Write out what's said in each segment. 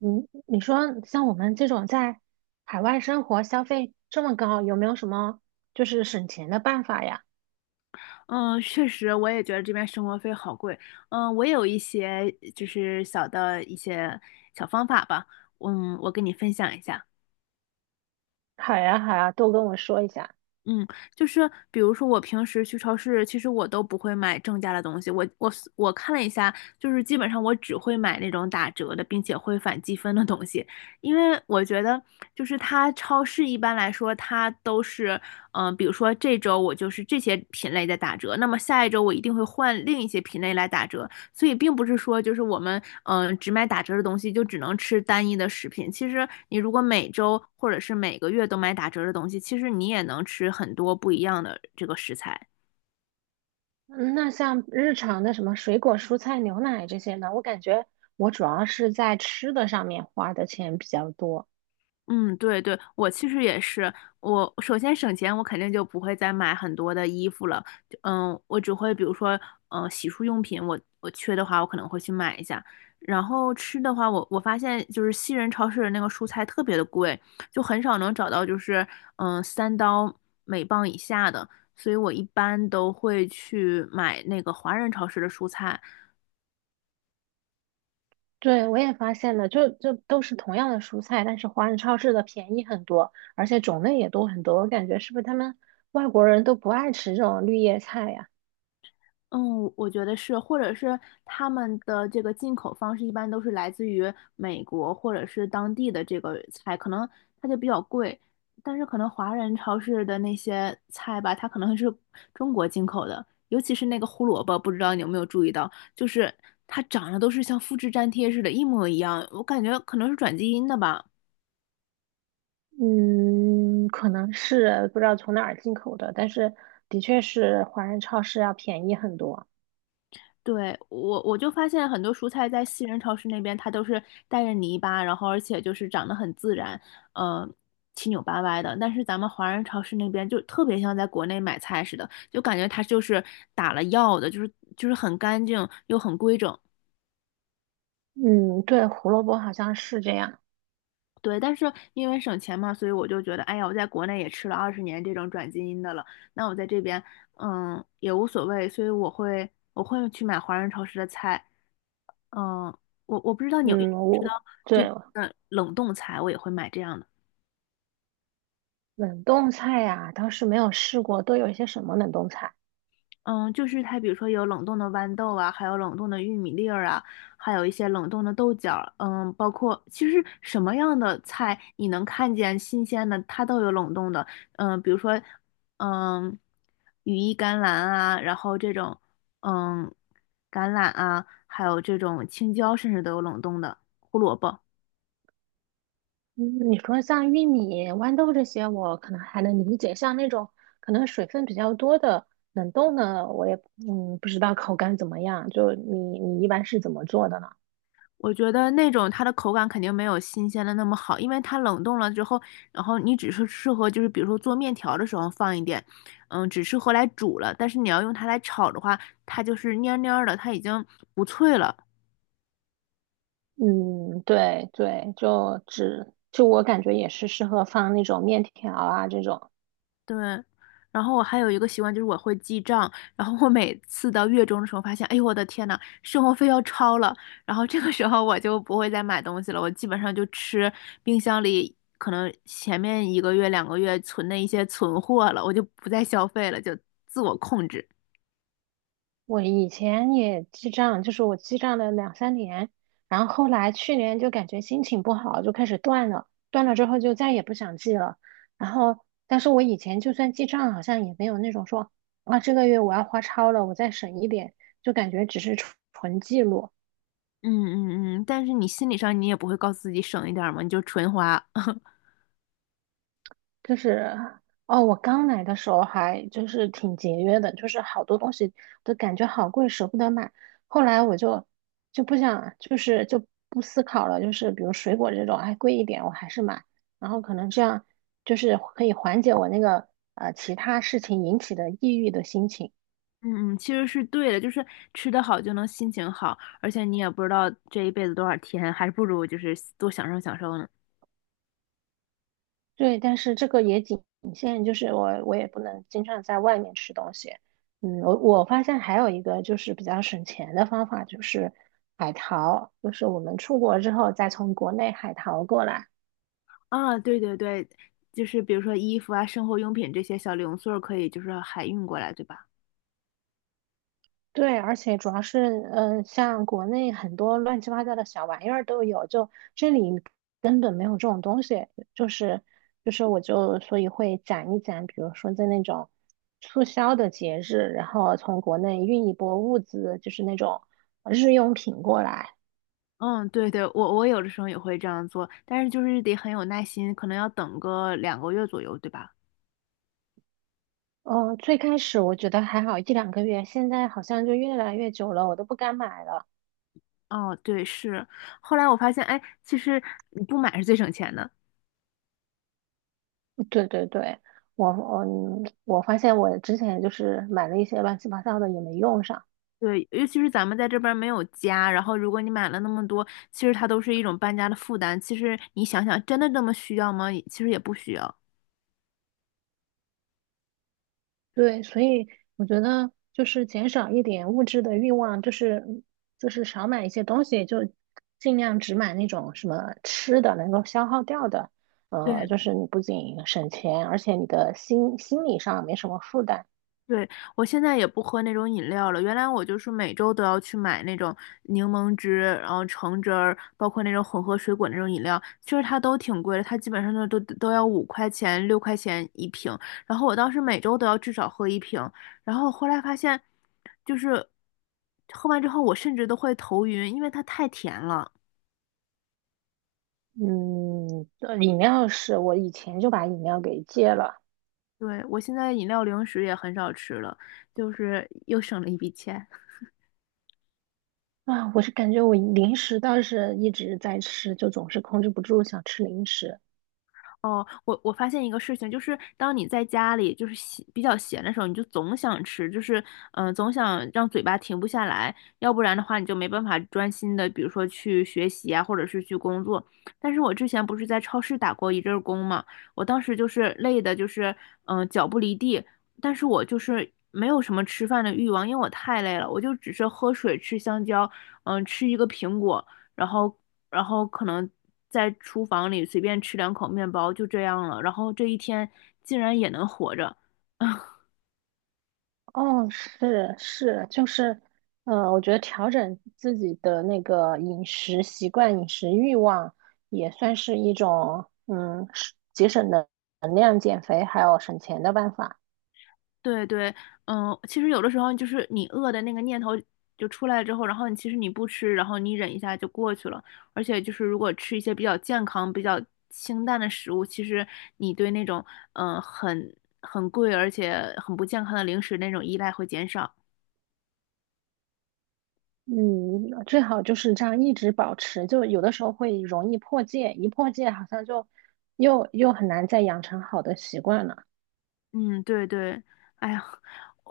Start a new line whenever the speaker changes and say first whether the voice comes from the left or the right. right: 嗯，你说像我们这种在海外生活消费这么高，有没有什么就是省钱的办法呀？
left: 嗯，确实，我也觉得这边生活费好贵。我有一些就是小的一些小方法吧，我跟你分享一下。
right: 好呀，好呀，都跟我说一下。
left: 嗯，就是比如说我平时去超市，其实我都不会买正价的东西。我看了一下，就是基本上我只会买那种打折的，并且会返积分的东西，因为我觉得就是它超市一般来说它都是，比如说这周我就是这些品类在打折，那么下一周我一定会换另一些品类来打折。所以并不是说就是我们只买打折的东西就只能吃单一的食品。其实你如果每周或者是每个月都买打折的东西，其实你也能吃很多不一样的这个食材。
right: 嗯那像日常的什么水果、蔬菜、牛奶这些呢？我感觉我主要是在吃的上面花的钱比较多。
left: 嗯，对对，我其实也是，我首先省钱，我肯定就不会再买很多的衣服了，就我只会比如说，洗漱用品我缺的话，我可能会去买一下。然后吃的话，我发现就是西人超市的那个蔬菜特别的贵，就很少能找到就是3刀每磅以下的，所以我一般都会去买那个华人超市的蔬菜。
right: 对，我也发现了，就都是同样的蔬菜，但是华人超市的便宜很多，而且种类也多很多。我感觉是不是他们外国人都不爱吃这种绿叶菜呀？
left: 嗯，我觉得是，或者是他们的这个进口方式一般都是来自于美国或者是当地的这个菜，可能它就比较贵，但是可能华人超市的那些菜吧，它可能是中国进口的，尤其是那个胡萝卜，不知道你有没有注意到，就是它长得都是像复制粘贴似的，一模一样，我感觉可能是转基因的吧。
right: 嗯，可能是不知道从哪儿进口的，但是的确是华人超市要便宜很多。
left: 对，我就发现很多蔬菜在西人超市那边，它都是带着泥巴，然后而且就是长得很自然，嗯，七扭八歪的。但是咱们华人超市那边就特别像在国内买菜似的，就感觉它就是打了药的，就是很干净又很规整。
right: 嗯，对，胡萝卜好像是这样。
left: 对，但是因为省钱嘛，所以我就觉得，哎呀，我在国内也吃了20年这种转基因的了，那我在这边，也无所谓，所以我会去买华人超市的菜。嗯，我不知道你有
right: 嗯，
left: 知道
right: 我
left: 这
right: 对
left: 边的冷冻菜，我也会买这样的。
right: 冷冻菜呀、倒是没有试过，都有一些什么冷冻菜？
left: 嗯，就是它，比如说有冷冻的豌豆啊，还有冷冻的玉米粒儿啊，还有一些冷冻的豆角儿，包括其实什么样的菜你能看见新鲜的，它都有冷冻的。比如说，嗯，羽衣甘蓝啊，然后这种，嗯，橄榄啊，还有这种青椒，甚至都有冷冻的胡萝卜。
right: 嗯，你说像玉米、豌豆这些，我可能还能理解，像那种可能水分比较多的冷冻的，我也不知道口感怎么样。就你一般是怎么做的呢？
left: 我觉得那种它的口感肯定没有新鲜的那么好，因为它冷冻了之后，然后你只是适合就是比如说做面条的时候放一点，只适合来煮了。但是你要用它来炒的话，它就是蔫蔫儿的，它已经不脆了。
right: 嗯，对对，就只就我感觉也是适合放那种面条啊这种。
left: 对，然后我还有一个习惯就是我会记账，然后我每次到月中的时候发现，哎呦我的天呐，生活费要超了，然后这个时候我就不会再买东西了，我基本上就吃冰箱里可能前面一个月两个月存的一些存货了，我就不再消费了，就自我控制。
right: 我以前也记账，就是我记账了两三年，然后后来去年就感觉心情不好，就开始断了，断了之后就再也不想记了。然后，但是我以前就算记账，好像也没有那种说啊这个月我要花超了，我再省一点，就感觉只是纯纯记录。
left: 嗯嗯嗯，但是你心理上你也不会告诉自己省一点儿嘛，你就纯花。
right: 就是哦，我刚来的时候还就是挺节约的，就是好多东西都感觉好贵，舍不得买。后来我就不想，就是就不思考了，就是比如水果这种，哎，贵一点我还是买。然后可能这样就是可以缓解我那个其他事情引起的抑郁的心情。
left: 嗯嗯，其实是对的，就是吃得好就能心情好，而且你也不知道这一辈子多少天，还不如就是多享受享受呢。
right: 对，但是这个也仅限，就是我也不能经常在外面吃东西。嗯，我发现还有一个就是比较省钱的方法，就是海淘，就是我们出国之后再从国内海淘过来。
left: 啊，对对对，就是比如说衣服啊、生活用品这些小零碎儿可以就是海运过来，对吧？
right: 对，而且主要是，像国内很多乱七八糟的小玩意儿都有，就这里根本没有这种东西，就是就是，我就所以会攒一攒，比如说在那种促销的节日，然后从国内运一波物资，就是那种日用品过来。
left: 嗯，对对，我有的时候也会这样做，但是就是得很有耐心，可能要等个两个月左右，对吧？
right: 嗯，最开始我觉得还好一两个月，现在好像就越来越久了，我都不敢买了。
left: 哦，对，是。后来我发现，哎，其实你不买是最省钱的。
right: 对对对，我我我发现我之前就是买了一些乱七八糟的也没用上。
left: 对，尤其是咱们在这边儿没有家，然后如果你买了那么多，其实它都是一种搬家的负担。其实你想想，真的这么需要吗？其实也不需要。
right: 对，所以我觉得就是减少一点物质的欲望，就是少买一些东西，就尽量只买那种什么吃的能够消耗掉的。就
left: 对。
right: 是你不仅省钱，而且你的心理上没什么负担。
left: 对，我现在也不喝那种饮料了。原来我就是每周都要去买那种柠檬汁，然后橙汁儿，包括那种混合水果那种饮料，其实它都挺贵的，它基本上都要5块钱、6块钱一瓶。然后我当时每周都要至少喝一瓶，然后后来发现，就是喝完之后我甚至都会头晕，因为它太甜了。
right: 嗯，饮料是我以前就把饮料给戒了
left: 对，我现在饮料零食也很少吃了，就是又省了一笔钱。
right: 啊，我是感觉我零食倒是一直在吃，就总是控制不住想吃零食。
left: 哦，我发现一个事情，就是当你在家里就是闲比较闲的时候，你就总想吃，就是总想让嘴巴停不下来，要不然的话你就没办法专心的，比如说去学习啊，或者是去工作。但是我之前不是在超市打过一阵儿工嘛，我当时就是累的，就是脚不离地，但是我就是没有什么吃饭的欲望，因为我太累了，我就只是喝水、吃香蕉，吃一个苹果。然后然后可能在厨房里随便吃两口面包，就这样了。然后这一天竟然也能活着，
right: 哦，是是，就是，我觉得调整自己的那个饮食习惯、饮食欲望，也算是一种，是节省能量、减肥还有省钱的办法。
left: 对对，其实有的时候就是你饿的那个念头就出来之后，然后你其实你不吃，然后你忍一下就过去了。而且就是如果吃一些比较健康、比较清淡的食物，其实你对那种嗯、呃很很贵而且很不健康的零食那种依赖会减少。
right: 嗯，最好就是这样一直保持，就有的时候会容易破戒，一破戒好像就又很难再养成好的习惯了。
left: 嗯，对对，哎呀，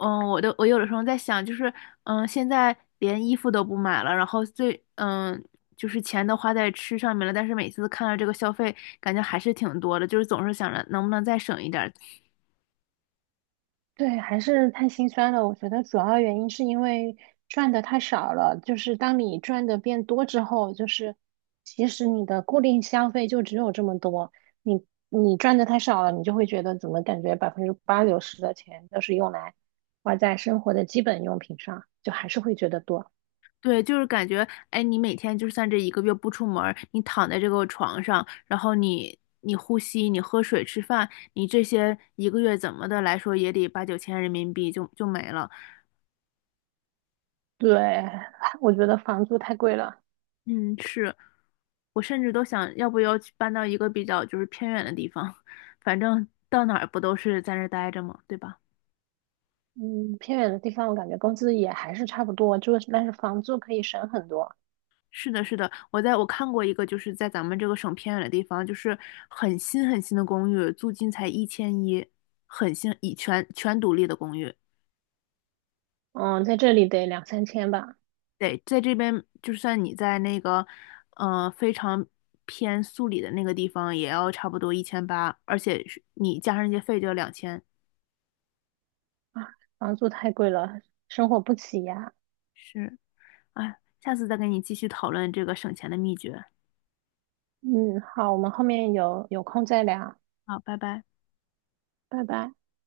left: 我有的时候在想，就是现在连衣服都不买了，然后就是钱都花在吃上面了，但是每次看到这个消费，感觉还是挺多的，就是总是想着能不能再省一点儿。
right: 对，还是太心酸了。我觉得主要原因是因为赚的太少了，就是当你赚的变多之后，就是其实你的固定消费就只有这么多，你赚的太少了，你就会觉得怎么感觉百分之八九十的钱都是用来花在生活的基本用品上，就还是会觉得多。
left: 对，就是感觉，哎，你每天就算这一个月不出门儿，你躺在这个床上，然后你呼吸，你喝水、吃饭，你这些一个月怎么的来说也得八九千人民币就没了。
right: 对，我觉得房租太贵了。
left: 嗯，是，我甚至都想要不要去搬到一个比较就是偏远的地方，反正到哪儿不都是在那儿待着嘛，对吧？
right: 嗯，偏远的地方我感觉工资也还是差不多，就是但是房租可以省很多。
left: 是的，是的，我看过一个就是在咱们这个省偏远的地方，就是很新很新的公寓，租金才1100，很新，以全独立的公寓。
right: 嗯，在这里得两三千吧。
left: 对，在这边就算你在那个非常偏素里的那个地方，也要差不多1800，而且是你加上一些费就要2000。
right: 啊，房租太贵了，生活不起呀。
left: 是，哎，下次再跟你继续讨论这个省钱的秘诀。
right: 嗯，好，我们后面有空再聊，
left: 好，拜拜。
right: 拜拜。